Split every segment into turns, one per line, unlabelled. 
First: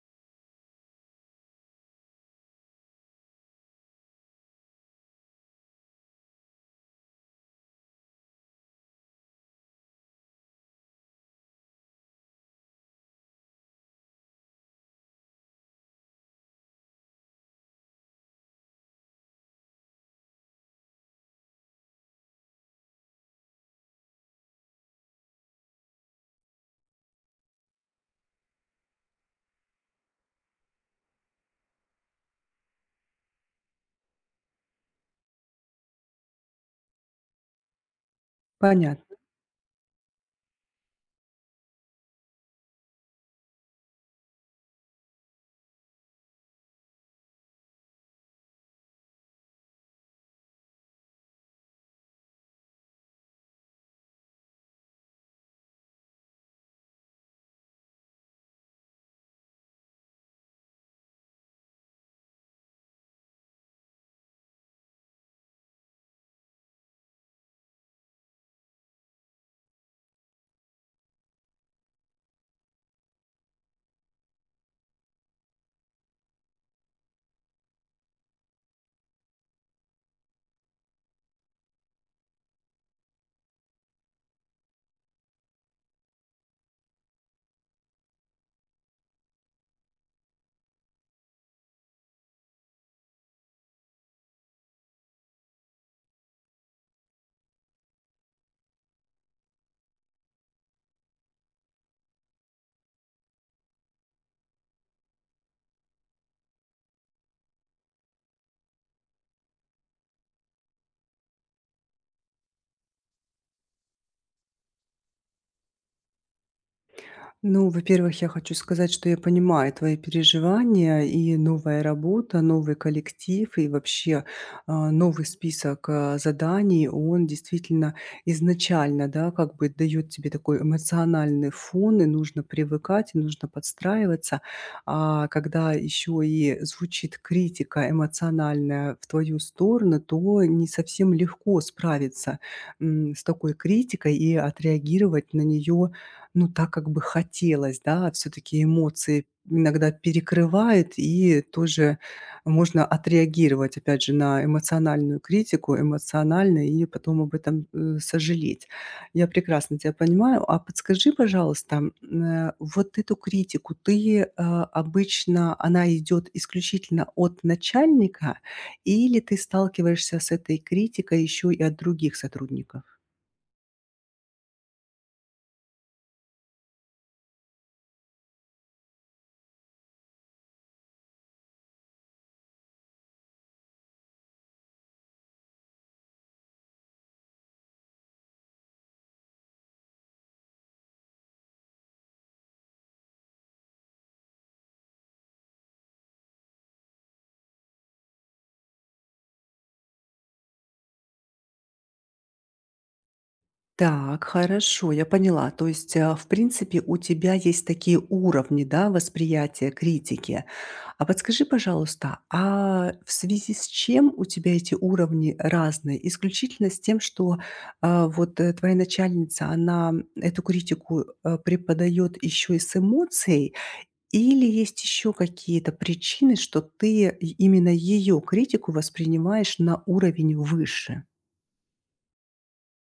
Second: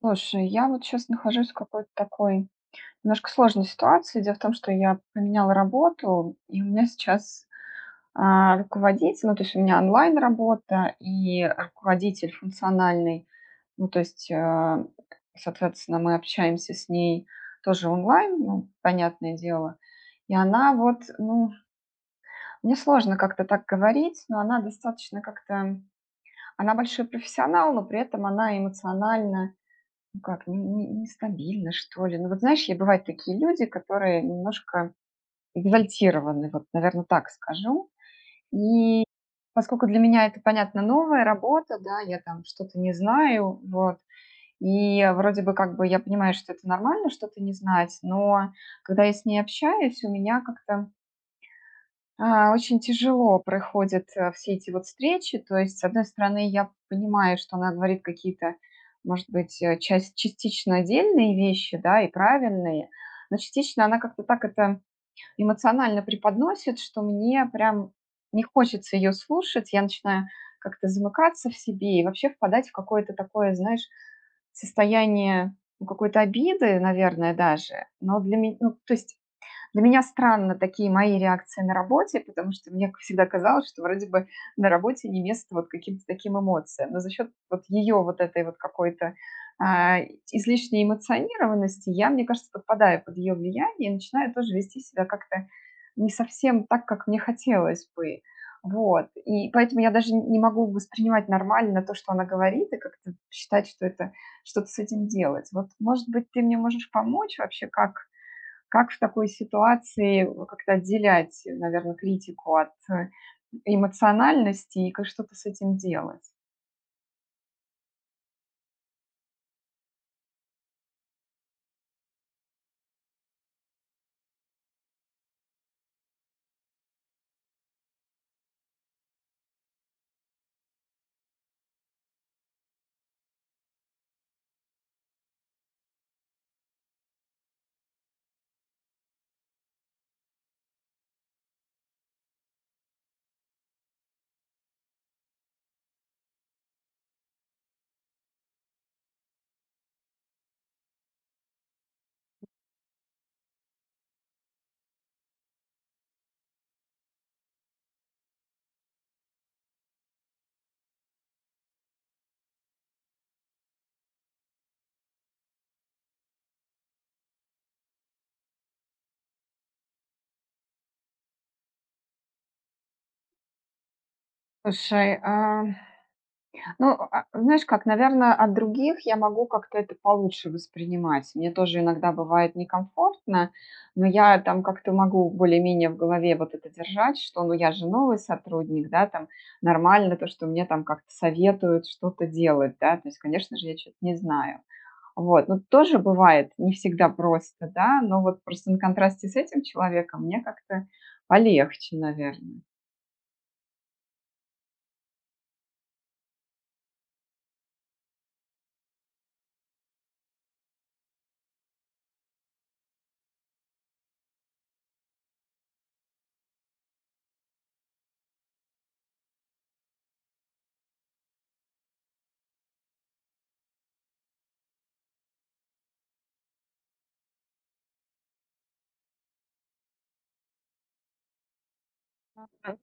Слушай, я вот сейчас нахожусь в какой-то такой немножко сложной ситуации. Дело в том, что я поменяла работу, и у меня сейчас, руководитель, ну, то есть у меня онлайн-работа и руководитель функциональный. Ну, то есть, соответственно, мы общаемся с ней тоже онлайн, ну, понятное дело. И она вот, ну, мне сложно как-то так говорить, но она достаточно как-то, она большой профессионал, но при этом она эмоционально ну как, не нестабильно, что ли. Ну вот знаешь, я бывают такие люди, которые немножко экзальтированы, вот, наверное, так скажу. И
Понятно.
поскольку для меня это, понятно, новая работа, да, я там что-то не знаю, вот, и вроде бы как бы я понимаю, что это нормально что-то не знать, но когда я с ней общаюсь, у меня как-то очень тяжело проходят, все эти вот встречи. То есть, с одной стороны, я понимаю, что она говорит какие-то, может быть, часть частично отдельные вещи, да, и правильные, но частично она как-то так это эмоционально преподносит, что мне прям не хочется ее слушать. Я начинаю как-то замыкаться в себе и вообще впадать в какое-то такое, знаешь, состояние, ну, какой-то обиды, наверное, даже. Но для меня, ну, то есть для меня странно такие мои реакции на работе, потому что мне всегда казалось, что вроде бы на работе не место вот каким-то таким эмоциям. Но за счет вот ее вот этой вот какой-то а, излишней эмоционированности я, мне кажется, подпадаю под ее влияние и начинаю тоже вести себя как-то не совсем так, как мне хотелось бы. Вот. И поэтому я даже не могу воспринимать нормально то, что она говорит, и как-то считать, что это что-то с этим делать. Вот, может быть, ты мне можешь помочь вообще, как в такой ситуации как-то отделять, наверное, критику от эмоциональности и как что-то с этим делать?
Ну, во-первых, я хочу сказать, что я понимаю твои переживания, и новая работа, новый коллектив, и вообще, новый список, заданий, он действительно изначально, да, как бы дает тебе такой эмоциональный фон, и нужно привыкать, и нужно подстраиваться. А когда еще и звучит критика эмоциональная в твою сторону, то не совсем легко справиться, с такой критикой и отреагировать на нее. Ну, так, как бы хотелось, да. Все таки эмоции иногда перекрывает, и тоже можно отреагировать, опять же, на эмоциональную критику эмоционально и потом об этом, сожалеть. Я прекрасно тебя понимаю. А подскажи, пожалуйста, вот эту критику ты, обычно она идет исключительно от начальника или ты сталкиваешься с этой критикой еще и от других сотрудников?
Слушай, ну, знаешь как, наверное, от других я могу как-то это получше воспринимать. Мне тоже иногда бывает некомфортно, но я там как-то могу более-менее в голове вот это держать, что, ну, я же новый сотрудник, да, там нормально то, что мне там как-то советуют что-то делать, да, то есть, конечно же, я что то не знаю. Вот, ну, тоже бывает не всегда просто, да, но вот просто на контрасте с этим человеком мне как-то полегче, наверное.
Так, хорошо, я поняла. То есть, в принципе, у тебя есть такие уровни, да, восприятия критики. А подскажи, пожалуйста, а в связи с чем у тебя эти уровни разные? Исключительно с тем, что твоя начальница, она эту критику преподает еще и с эмоцией, или есть еще какие-то причины, что именно ее критику воспринимаешь на уровень выше?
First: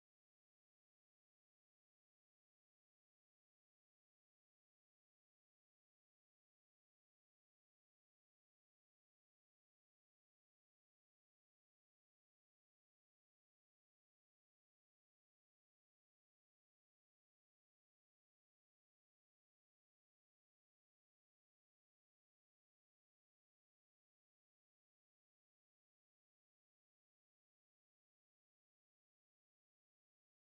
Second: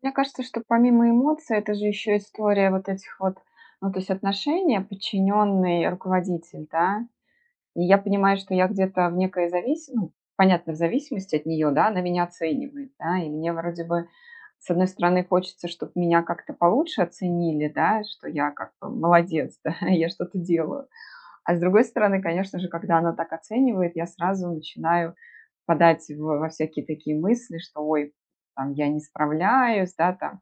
Мне кажется, что помимо эмоций, это же еще история вот этих вот, ну, то есть отношения, подчиненный, руководитель, да. И я понимаю, что я где-то в некой зависимости, ну, понятно, в зависимости от нее, да, она меня оценивает, да, и мне вроде бы, с одной стороны, хочется, чтобы меня как-то получше оценили, да, что я как бы молодец, да, я что-то делаю. А с другой стороны, конечно же, когда она так оценивает, я сразу начинаю подать во всякие такие мысли, что, ой, там, я не справляюсь, да, там,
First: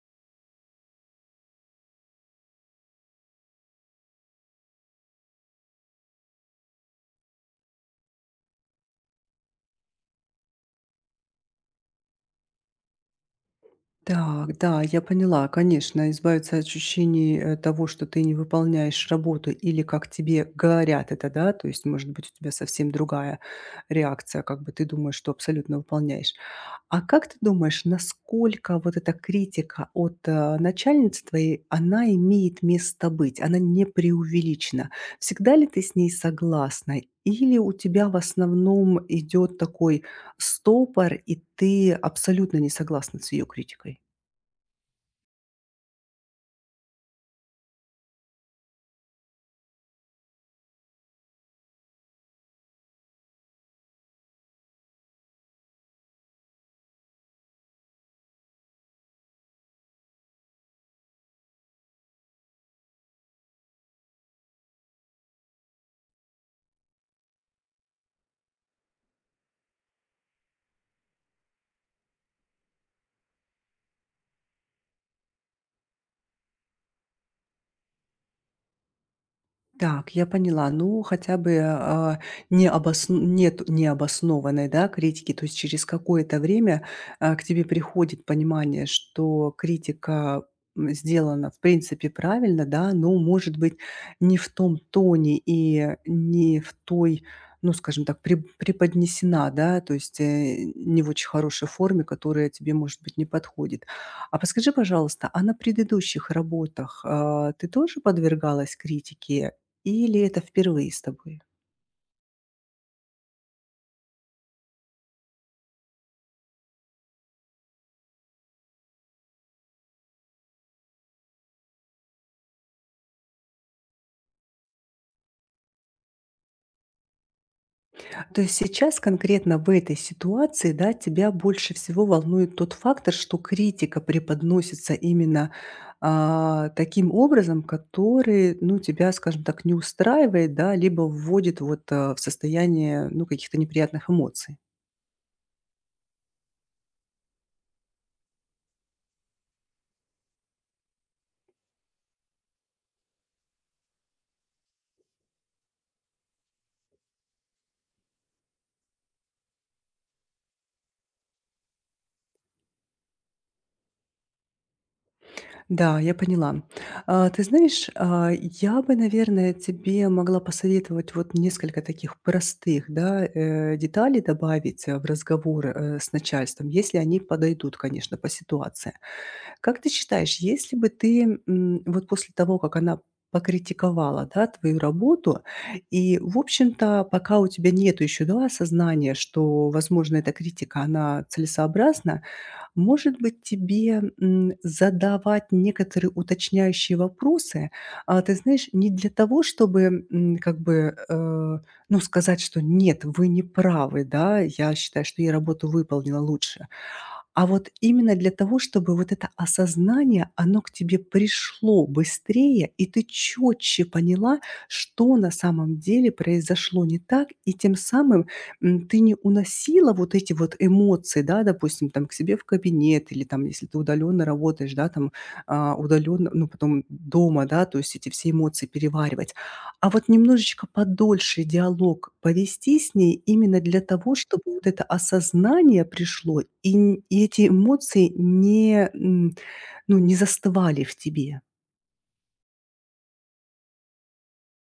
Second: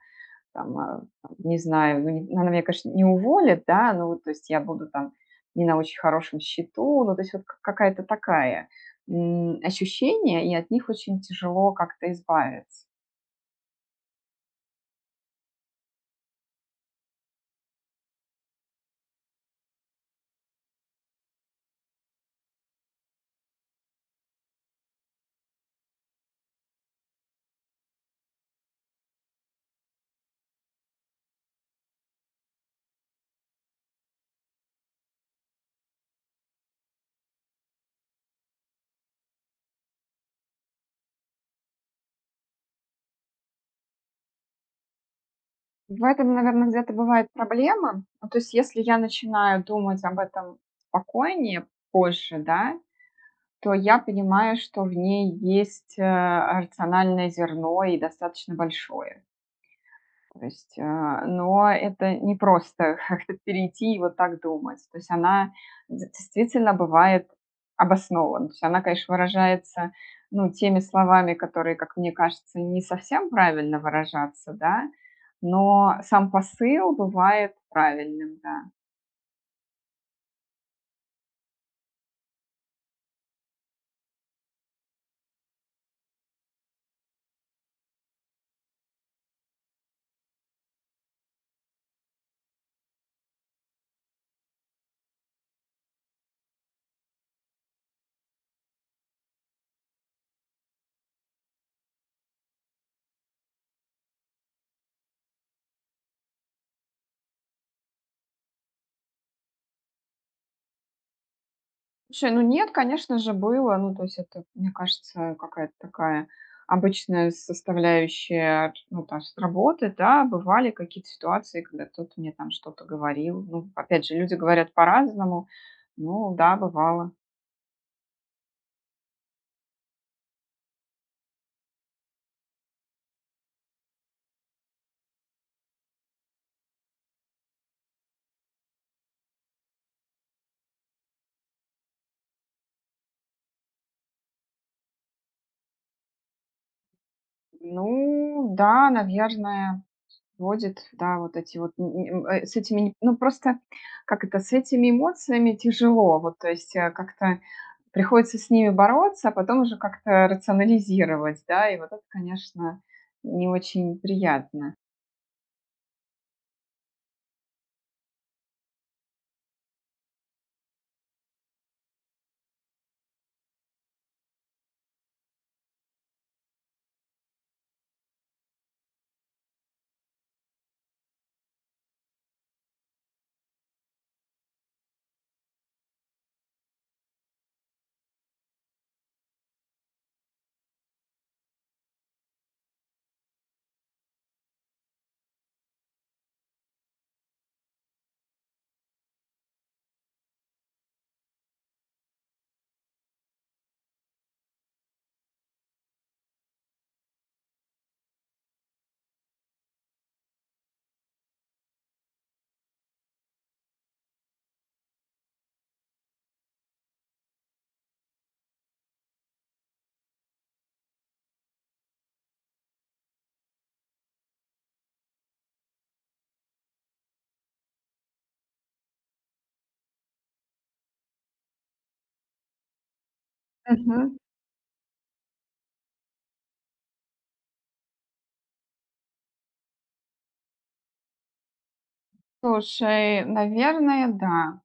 там, а, там, не знаю, ну, она меня, конечно, не уволит, да, ну, то есть я буду там не на очень хорошем счету, ну, то есть вот какая-то такая ощущение, и от них очень тяжело как-то избавиться.
Так, да, я поняла. Конечно, избавиться от ощущений того, что ты не выполняешь работу или как тебе говорят это, да, то есть, может быть, у тебя совсем другая реакция, как бы ты думаешь, что абсолютно выполняешь. А как ты думаешь, насколько вот эта критика от начальницы твоей, она имеет место быть, она не преувеличена? Всегда ли ты с ней согласна? Или у тебя в основном идет такой стопор, и ты абсолютно не согласна с ее критикой?
В этом, наверное, где-то бывает проблема. Ну, то есть, если я начинаю думать об этом спокойнее, позже, да, то я понимаю, что в ней есть, рациональное зерно и достаточно большое. То есть, но это не просто как-то перейти и вот так думать. То есть она д действительно бывает обоснована. То есть она, конечно, выражается, ну, теми словами, которые, как мне кажется, не совсем правильно выражаться, да, но сам посыл бывает правильным, да.
Так, я поняла. Ну, хотя бы а, не обосн- нет необоснованной да, критики, то есть через какое-то время к тебе приходит понимание, что критика сделана в принципе правильно, да, но может быть не в том тоне и не в той, ну, скажем так, преподнесена, да, то есть не в очень хорошей форме, которая тебе, может быть, не подходит. А подскажи, пожалуйста, а на предыдущих работах ты тоже подвергалась критике или это впервые с тобой?
Слушай, ну нет, конечно же, было. Ну, то есть это, мне кажется, какая-то такая обычная составляющая, ну, там, с работы, да, бывали какие-то ситуации, когда кто-то мне там что-то говорил. Ну, опять же, люди говорят по-разному. Ну, да, бывало.
То есть сейчас конкретно в этой ситуации, да, тебя больше всего волнует тот фактор, что критика преподносится именно, таким образом, который, ну, тебя, скажем так, не устраивает, да, либо вводит вот, в состояние, ну, каких-то неприятных эмоций.
Ну, да, наверное, вводит, да, вот эти вот, с этими, ну, просто, как это, с этими эмоциями тяжело, вот, то есть как-то приходится с ними бороться, а потом уже как-то рационализировать, да, и вот это, конечно, не очень приятно.
Да, я поняла. Ты знаешь, я бы, наверное, тебе могла посоветовать вот несколько таких простых, да, деталей добавить в разговор с начальством, если они подойдут, конечно, по ситуации. Как ты считаешь, если бы ты вот после того, как она покритиковала, да, твою работу, и, в общем-то, пока у тебя нет еще, да, осознания, что, возможно, эта критика, она целесообразна, может быть, тебе, задавать некоторые уточняющие вопросы, ты знаешь, не для того, чтобы, как бы, ну, сказать, что: "Нет, вы не правы, да, я считаю, что я работу выполнила лучше". А вот именно для того, чтобы вот это осознание, оно к тебе пришло быстрее, и ты четче поняла, что на самом деле произошло не так, и тем самым, ты не уносила вот эти вот эмоции, да, допустим, там к себе в кабинет или там, если ты удаленно работаешь, да, там, удаленно, ну, потом дома, да, то есть эти все эмоции переваривать. А вот немножечко подольше диалог повести с ней именно для того,
Мгм.
чтобы вот это осознание пришло, и эти эмоции не, ну, не застывали в тебе.
Слушай, наверное, да.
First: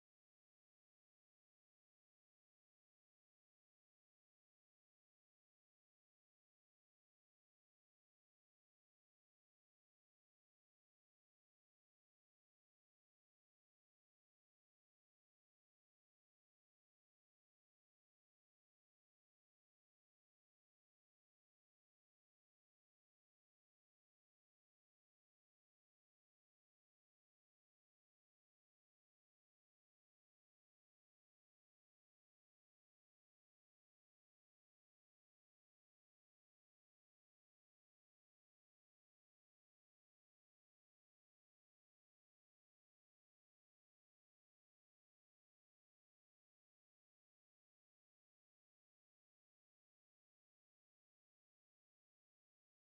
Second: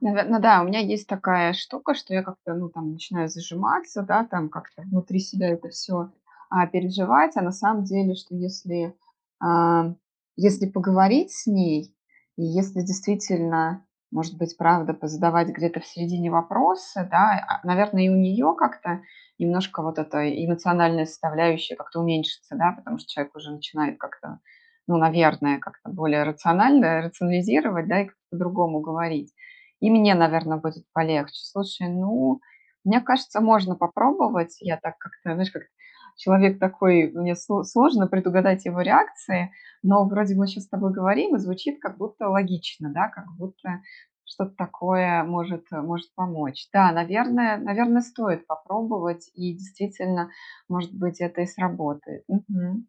Наверное, да, у меня есть такая штука, что я как-то, ну, там начинаю зажиматься, да, там как-то внутри себя это все переживать. А на самом деле, что если, а, если поговорить с ней, и если действительно, может быть, правда, позадавать где-то в середине вопросы, да, а, наверное, и у нее как-то немножко вот эта эмоциональная составляющая как-то уменьшится, да, потому что человек уже начинает как-то, ну, наверное, как-то более рационально рационализировать, да, и как-то по-другому говорить. И мне, наверное, будет полегче. Слушай, ну, мне кажется, можно попробовать. Я так как-то, знаешь, как человек такой, мне сложно предугадать его реакции, но вроде мы сейчас с тобой говорим, и звучит как будто логично, да, как будто что-то такое может, может помочь. Да, наверное, стоит попробовать, и действительно, может быть, это и сработает. Мгм.